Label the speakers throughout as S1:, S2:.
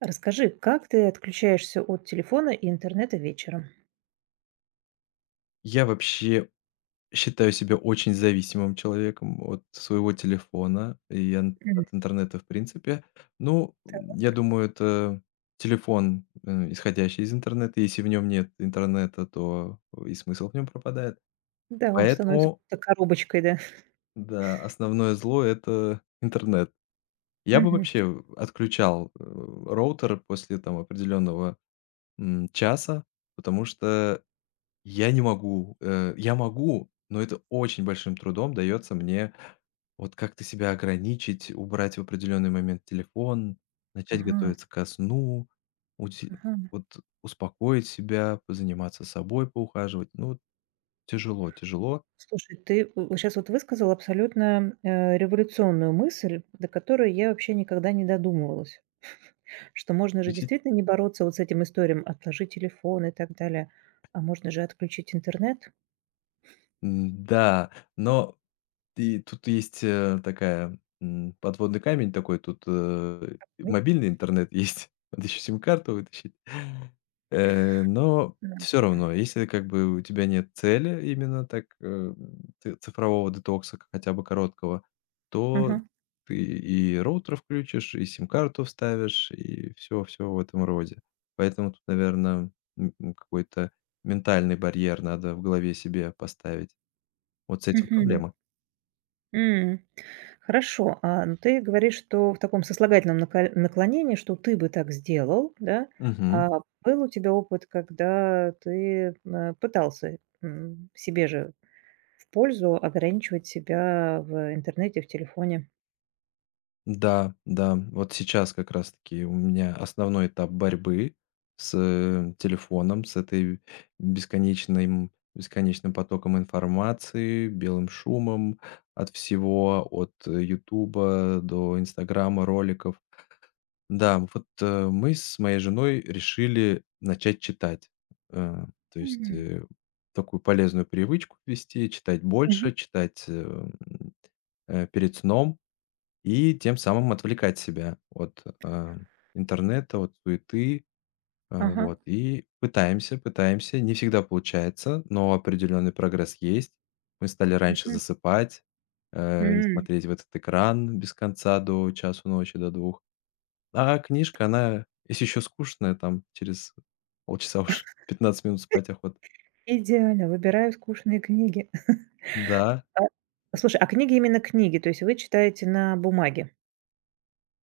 S1: Расскажи, как ты отключаешься от телефона и интернета вечером?
S2: Я вообще считаю себя очень зависимым человеком от своего телефона и ан
S1: М,
S2: от интернета в принципе. Ну,
S1: так,
S2: я думаю, это телефон, исходящий из интернета. Если в нем нет интернета, то и смысл в нем пропадает.
S1: да, он становится
S2: Поэтому,
S1: будто коробочкой, да.
S2: да, основное зло — это интернет. Я бы
S1: Мгм.
S2: вообще отключал, роутер после там определенного, часа, потому что я не могу. Я могу, но это очень большим трудом дается мне вот как-то себя ограничить, убрать в определенный момент телефон, начать
S1: Ага,
S2: готовиться ко сну, ути
S1: ага.
S2: вот успокоить себя, позаниматься собой, поухаживать. Ну, тяжело, тяжело.
S1: Слушай, ты сейчас вот высказал абсолютно, революционную мысль, до которой я вообще никогда не додумывалась. Что можно же
S2: Включить.
S1: действительно не бороться вот с этим историем: "Отложи телефон" и так далее, а можно же отключить интернет.
S2: Да, но и тут есть, такая, подводный камень такой. Тут,
S1: Ведь?
S2: мобильный интернет есть, надо еще сим-карту вытащить. Но
S1: Да.
S2: все равно, если как бы у тебя нет цели именно так, э, м, ц цифрового детокса, хотя бы короткого, то
S1: Ага.
S2: ты и роутер включишь, и сим-карту вставишь, и все-все в этом роде. Поэтому тут, наверное, какой-то ментальный барьер надо в голове себе поставить. Вот с этим
S1: Мгм.
S2: проблема.
S1: М. Хорошо, а, ну, ты говоришь, что в таком сослагательном наколь наклонении, что ты бы так сделал, да. А был у тебя опыт, когда ты, пытался, себе же в пользу ограничивать себя в интернете, в телефоне?
S2: Да, да, вот сейчас как раз-таки у меня основной этап борьбы с телефоном, с этой бесконечным, бесконечным потоком информации, белым шумом от всего, от Ютуба до Инстаграма, роликов. Да, вот мы с моей женой решили начать читать. Э, то есть
S1: М,
S2: такую полезную привычку ввести, читать
S1: мгм,
S2: больше, читать перед сном. И тем самым отвлекать себя от, интернета, от суеты.
S1: ага,
S2: Вот, и пытаемся, пытаемся. Не всегда получается, но определенный прогресс есть. Мы стали раньше
S1: мгм,
S2: засыпать, не
S1: м.
S2: смотреть в этот экран без конца до часу ночи, до двух. А книжка, она, если еще скучная, там через полчаса уж 15 минут спать охота.
S1: Идеально, выбираю скучные книги.
S2: Да,
S1: А, слушай, а книги именно книги, то есть вы читаете на бумаге?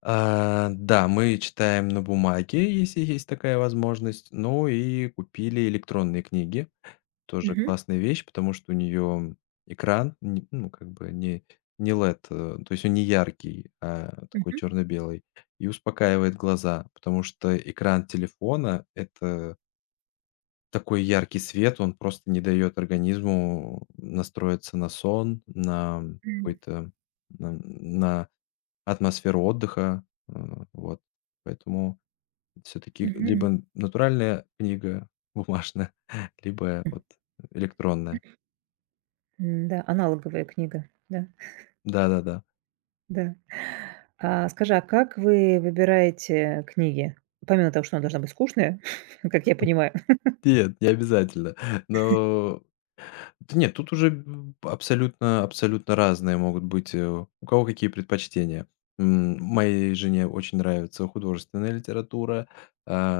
S2: да, мы читаем на бумаге, если есть такая возможность. Ну и купили электронные книги. Тоже
S1: Мгм,
S2: классная вещь, потому что у нее экран, н ну, как бы не LED, то есть он не яркий, а такой
S1: мгм,
S2: черно-белый, и успокаивает глаза, потому что экран телефона — это такой яркий свет, он просто не дает организму настроиться на сон, на
S1: м,
S2: какой-то на атмосферу отдыха, э, вот. Поэтому все таки
S1: мгм.
S2: либо натуральная книга бумажная, либо вот электронная.
S1: М, да, аналоговая книга, да,
S2: Да-да-да.
S1: да. А скажи, а как вы выбираете книги? Помимо того, что она должна быть скучная, как я понимаю.
S2: Нет, не обязательно. Но да нет, тут уже б абсолютно абсолютно разные могут быть, у кого какие предпочтения. Моей жене очень нравится художественная литература,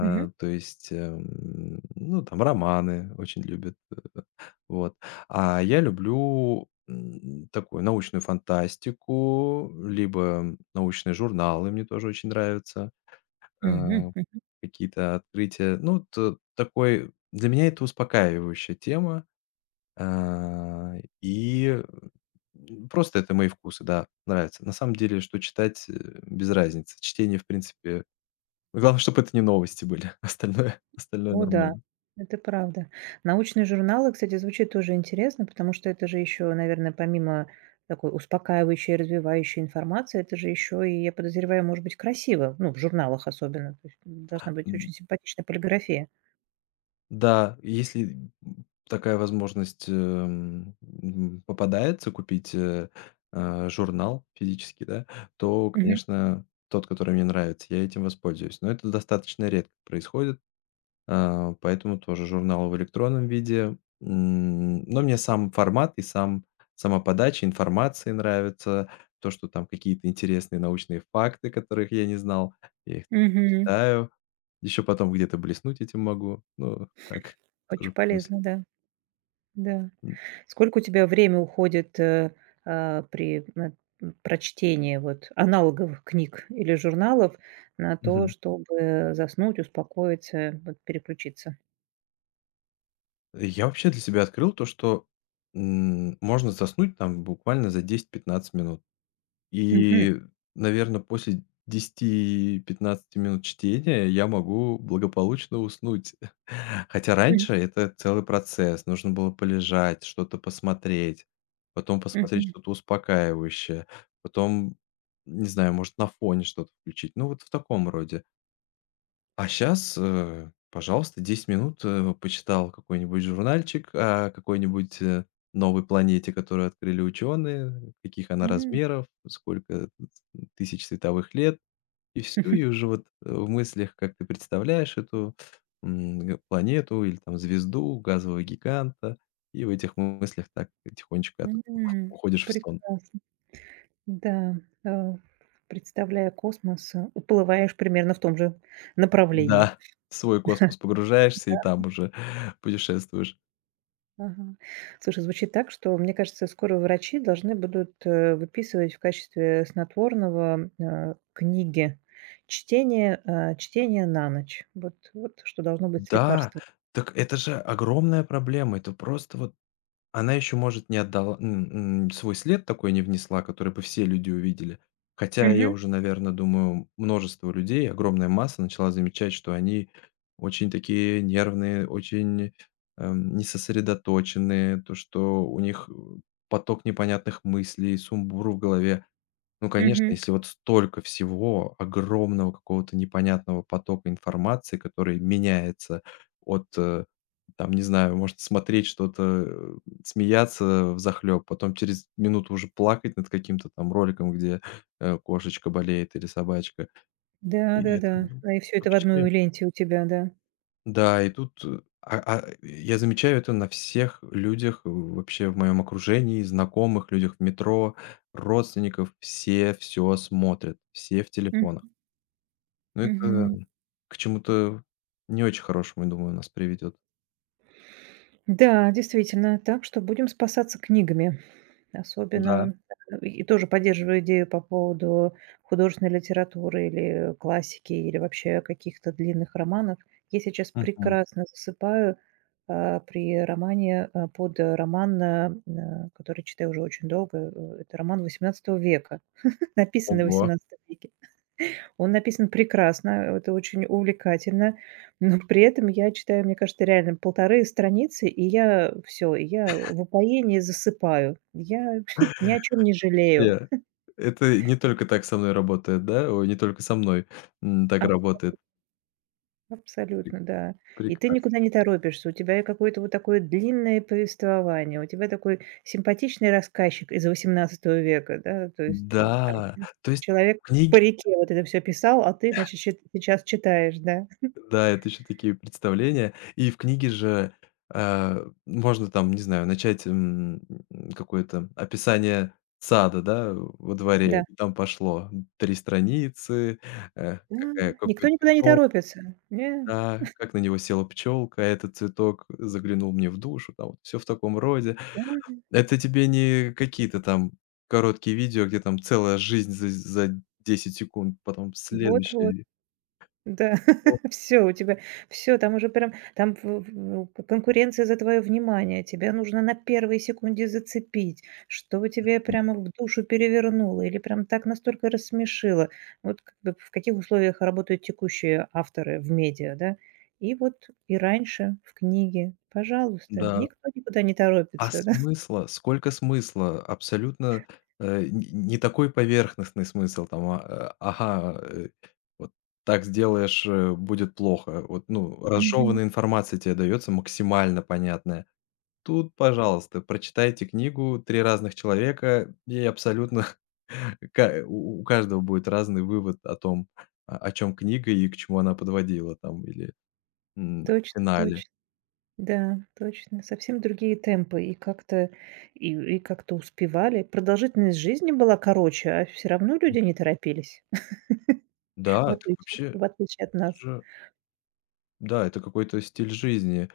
S1: Мгм.
S2: то есть, ну, там романы очень любит, э, вот. А я люблю, такую научную фантастику, либо научные журналы мне тоже очень нравятся,
S1: Мгм.
S2: э
S1: Мгм.
S2: какие-то открытия. Ну, т такой для меня это успокаивающая тема, а, и, просто это мои вкусы, да, нравится. На самом деле, что читать, без разницы. Чтение, в принципе, главное, чтобы это не новости были, остальное остальное
S1: О да,
S2: нормально.
S1: это правда. Научные журналы, кстати, звучит тоже интересно, потому что это же еще, наверное, помимо такой успокаивающей, развивающей информации, это же еще и, я подозреваю, может быть красиво, ну, в журналах особенно. То есть должна быть очень симпатичная полиграфия.
S2: Да, если, такая возможность, попадается купить, журнал физически, да, то,
S1: Мгм.
S2: конечно, тот, который мне нравится, я этим воспользуюсь. Но это достаточно редко происходит. А, поэтому тоже журналы в электронном виде. Но мне сам формат и сама подача информации нравится. То, что там какие-то интересные научные факты, которых я не знал, я их
S1: Мгм.
S2: читаю. Еще потом где-то блеснуть этим могу. Ну, так,
S1: Очень
S2: тоже плюс
S1: полезно,
S2: есть.
S1: да. Да.
S2: М.
S1: Сколько у тебя время уходит, при на прочтении вот аналоговых книг или журналов на то,
S2: Мгм.
S1: чтобы заснуть, успокоиться, вот переключиться?
S2: Я вообще для себя открыл то, что, можно заснуть там буквально за 10-15 минут.
S1: Мгм.
S2: И, наверное, после 10-15 минут чтения я могу благополучно уснуть. Хотя
S1: Мгм.
S2: раньше это целый процесс. Нужно было полежать, что-то посмотреть, потом посмотреть
S1: Мгм.
S2: что-то успокаивающее, потом, не знаю, может, на фоне что-то включить. Ну, вот в таком роде. А сейчас, пожалуйста, 10 минут, почитал какой-нибудь журнальчик о какой-нибудь, новой планете, которую открыли ученые, каких она размеров, сколько тысяч световых лет, и все. И уже вот, в мыслях, как ты представляешь эту, м, г планету или там звезду, газового гиганта, и в этих мыслях так тихонечко от
S1: М, м.
S2: уходишь в сон.
S1: Прекрасно. Да, да. Представляя космос, уплываешь примерно в том же направлении.
S2: Да, в свой космос погружаешься и там уже путешествуешь.
S1: Ага. Слушай, звучит так, что, мне кажется, скоро врачи должны будут выписывать в качестве снотворного чтение на ночь. вот что должно быть с
S2: Да,
S1: лекарством.
S2: так это же огромная проблема. Это просто вот она еще, может, не отдала свой след, такой не внесла, который бы все люди увидели. Хотя я
S1: Мгм.
S2: уже, наверное, думаю, множество людей, огромная масса начала замечать, что они очень такие нервные, очень, несосредоточенные, то, что у них, поток непонятных мыслей, сумбур в голове. Ну, конечно,
S1: Мгм.
S2: если вот столько всего, огромного какого-то непонятного потока информации, который меняется от, там, не знаю, может смотреть что-то, смеяться захлеб, потом через минуту уже плакать над каким-то там роликом, где, кошечка болеет или собачка.
S1: Да,
S2: И
S1: да,
S2: это,
S1: да.
S2: ну,
S1: А и все это в
S2: вообще,
S1: одной ленте у тебя, да.
S2: да, и тут, я замечаю это на всех людях, вообще в моем окружении, знакомых, людях в метро, родственников. Все все смотрят, все в
S1: М,
S2: телефонах. Ну, это
S1: мгм.
S2: к чему-то не очень хорошему, я думаю, нас приведет.
S1: Да, действительно, так что будем спасаться книгами.
S2: Да.
S1: Особенно и тоже поддерживаю идею по поводу художественной литературы или классики, или вообще каких-то длинных романов. Я сейчас
S2: Мгм.
S1: прекрасно засыпаю, под роман, который читаю уже очень долго. Это роман XVIII века, написанный в
S2: Ого.
S1: XVIII веке. Он написан прекрасно, это очень увлекательно, но при этом я читаю, мне кажется, реально 1,5 страницы, и я всё, я в упоении засыпаю. Я ни о чем не жалею.
S2: Вообще. Это не только так со мной работает, да? Ой, не только со мной, так
S1: Аб
S2: работает. Пре
S1: абсолютно, да. И ты
S2: прекрасно.
S1: никуда не торопишься. У тебя и какое-то вот такое длинное повествование, у тебя такой симпатичный рассказчик из XVIII века, да, то есть, там
S2: Да,
S1: ч
S2: то есть
S1: человек по
S2: книги.
S1: реке вот это все писал, а ты, значит, щит сейчас читаешь, да.
S2: Да, это еще такие представления. И в книге же, можно там, не знаю, начать, какое-то описание сада, да, во дворе.
S1: Да,
S2: И там пошло 3 страницы,
S1: да,
S2: какая
S1: никто
S2: какой
S1: никуда не
S2: цветок,
S1: торопится. Нет,
S2: да, как на него села пчелка, этот цветок заглянул мне в душу, там все в таком роде.
S1: да,
S2: Это тебе не какие-то там короткие видео, где там целая жизнь за 10 секунд, потом
S1: вот-вот,
S2: следующее.
S1: да. Все у тебя, все там уже прям, там в ну, к конкуренция за твое внимание. Тебя нужно на первой секунде зацепить, чтобы тебе прямо в душу перевернуло или прям так настолько рассмешило. Вот как бы в каких условиях работают текущие авторы в медиа, да? И вот и раньше в книге, пожалуйста,
S2: Да.
S1: никто никуда не
S2: А
S1: торопится, да.
S2: смысла? Сколько смысла? Абсолютно, э, н не такой поверхностный смысл там, ага, вот так сделаешь, будет плохо. Вот, ну,
S1: Мгм.
S2: разжеванная информация тебе дается максимально понятная. Тут, пожалуйста, прочитайте книгу, 3 разных человека, и абсолютно ка у каждого будет разный вывод о том, о чём книга и к чему она подводила там или, в
S1: Точно,
S2: финале.
S1: точно. Да, точно. Совсем другие темпы. И как-то успевали. Продолжительность жизни была короче, а все равно люди не торопились, в
S2: Да, так
S1: отличие
S2: вообще
S1: в отличие от
S2: это
S1: нас.
S2: же. Да, это какой-то стиль жизни,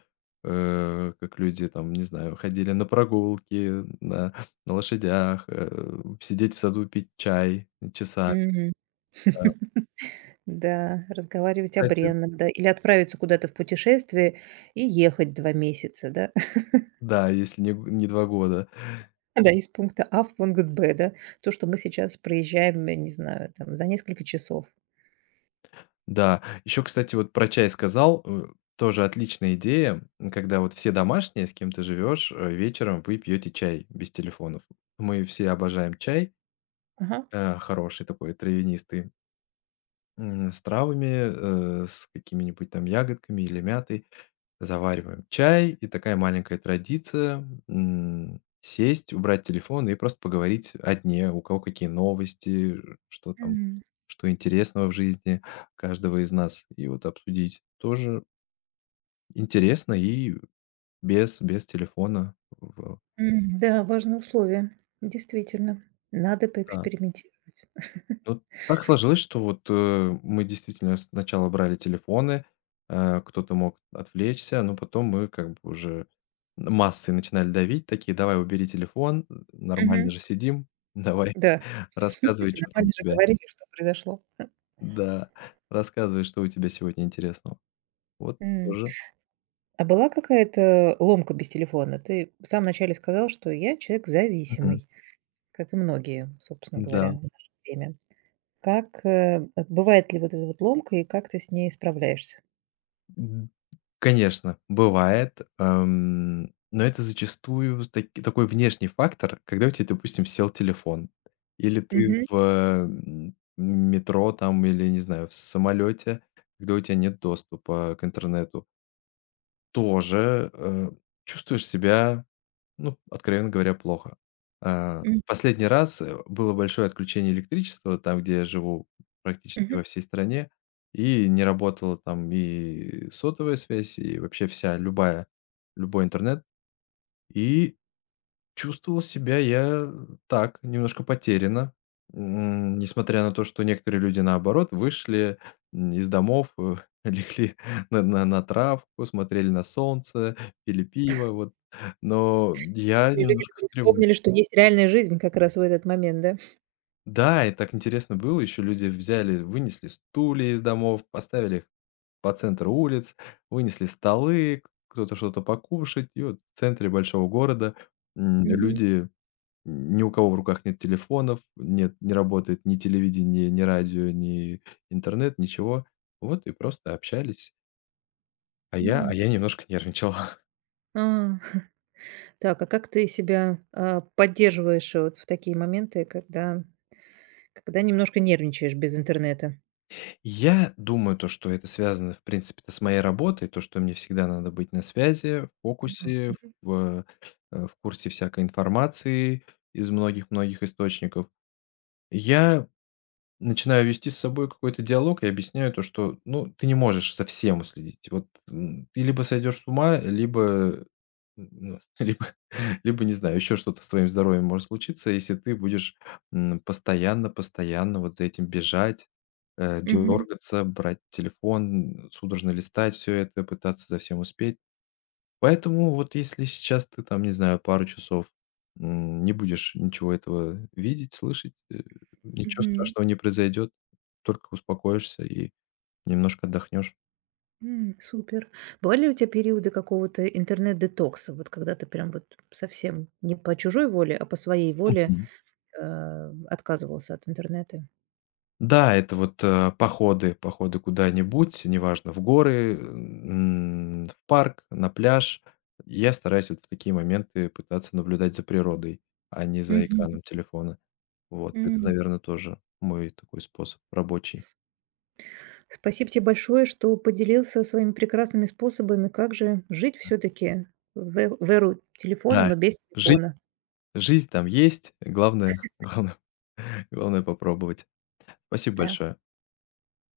S2: как люди там, не знаю, ходили на прогулки, на лошадях, сидеть в саду, пить чай часами,
S1: Мгм.
S2: да.
S1: Да, разговаривать о
S2: Кстати,
S1: бренном, да, или отправиться куда-то в путешествие и ехать 2 месяца, да.
S2: да, если не 2 года.
S1: Да, из пункта А в пункт Б, да. То, что мы сейчас проезжаем, я не знаю, там за несколько часов.
S2: Да, еще, кстати, вот про чай сказал, тоже отличная идея, когда вот все домашние, с кем ты живешь, вечером вы пьете чай без телефонов. Мы все обожаем чай,
S1: Ага.
S2: хороший такой травянистый, с травами, с какими-нибудь там ягодками или мятой. Завариваем чай, и такая маленькая традиция, сесть, убрать телефон и просто поговорить о дне, у кого какие новости, ж что там,
S1: Мгм.
S2: что интересного в жизни каждого из нас. И вот обсудить тоже интересно и без телефона в
S1: Мгм. Да, важное условие. Действительно, надо
S2: да.
S1: поэкспериментировать.
S2: Ну, так сложилось, что вот, мы действительно сначала брали телефоны, кто-то мог отвлечься, но потом мы как бы уже массой начинали давить, такие: «Давай, убери телефон,
S1: Мгм.
S2: нормально же сидим, давай,
S1: Да,
S2: рассказывай, что там у
S1: нормально же
S2: тебя».
S1: говорили, что произошло.
S2: Да, рассказывай, что у тебя сегодня интересного. Вот
S1: М.
S2: тоже.
S1: А была какая-то ломка без телефона? Ты в самом начале сказал, что я человек
S2: Мгм.
S1: зависимый, как и многие, собственно
S2: Да.
S1: говоря, в наше время. Как, бывает ли вот эта вот ломка и как ты с ней справляешься?
S2: Конечно, бывает, но это зачастую с таки такой внешний фактор, когда у тебя, допустим, сел телефон, или ты
S1: Мгм.
S2: в метро там, или, не знаю, в самолете, когда у тебя нет доступа к интернету. Тоже, чувствуешь себя, ну, откровенно говоря, плохо. А,
S1: М.
S2: последний раз, было большое отключение электричества там, где я живу, практически
S1: Мгм.
S2: во всей стране, и не работала там и сотовая связь, и вообще вся любая любой интернет. И чувствовал себя я так, немножко потерянно, несмотря на то, что некоторые люди, наоборот, вышли, из домов, легли на травку, смотрели на солнце, пили пиво, вот. Но я
S1: Или люди,
S2: немножко
S1: которые
S2: встревожен.
S1: вспомнили, что есть реальная жизнь как раз в этот момент, да?
S2: Да, и так интересно было, еще люди взяли, вынесли стулья из домов, поставили их по центру улиц, вынесли столы, кто-то что-то покушать. И вот в центре большого города, м,
S1: Мгм.
S2: люди ни у кого в руках нет телефонов, нет, не работает ни телевидение, ни радио, ни интернет, ничего. Вот и просто общались. А я а
S1: М.
S2: я немножко нервничал.
S1: А. Так, а как ты себя, поддерживаешь вот в такие моменты, когда немножко нервничаешь без интернета?
S2: Я думаю, то, что это связано, в принципе-то, с моей работой, то, что мне всегда надо быть на связи, в
S1: Ага.
S2: фокусе, в, в курсе всякой информации из многих-многих источников. Я Начинаю вести с собой какой-то диалог и объясняю то, что, ну, ты не можешь за всем уследить. Вот, ты либо сойдешь с ума, либо, ну, либо либо, не знаю, еще что-то с твоим здоровьем может случиться, если ты будешь, постоянно постоянно вот за этим бежать,
S1: Мгм.
S2: дергаться, брать телефон, судорожно листать все это, пытаться за всем успеть. Поэтому вот если сейчас ты там, не знаю, пару часов, не будешь ничего этого видеть, слышать, ничего
S1: Мгм.
S2: страшного не произойдет, только успокоишься и немножко отдохнешь.
S1: М, супер. Бывали ли у тебя периоды какого-то интернет-детокса? Вот когда ты прям вот совсем не по чужой воле, а по своей воле,
S2: Мгм.
S1: отказывался от интернета?
S2: Да, это вот, походы походы куда-нибудь, неважно, в горы, в парк, на пляж. Я стараюсь вот в такие моменты пытаться наблюдать за природой, а не за
S1: Мгм.
S2: экраном телефона. Вот это,
S1: М.
S2: наверное, тоже мой такой способ рабочий.
S1: Спасибо тебе большое, что поделился своими прекрасными способами, как же жить все-таки в эру телефона,
S2: Да,
S1: но без
S2: жизнь
S1: телефона.
S2: Жизнь там есть, главное главное главное попробовать. Спасибо
S1: Да.
S2: большое.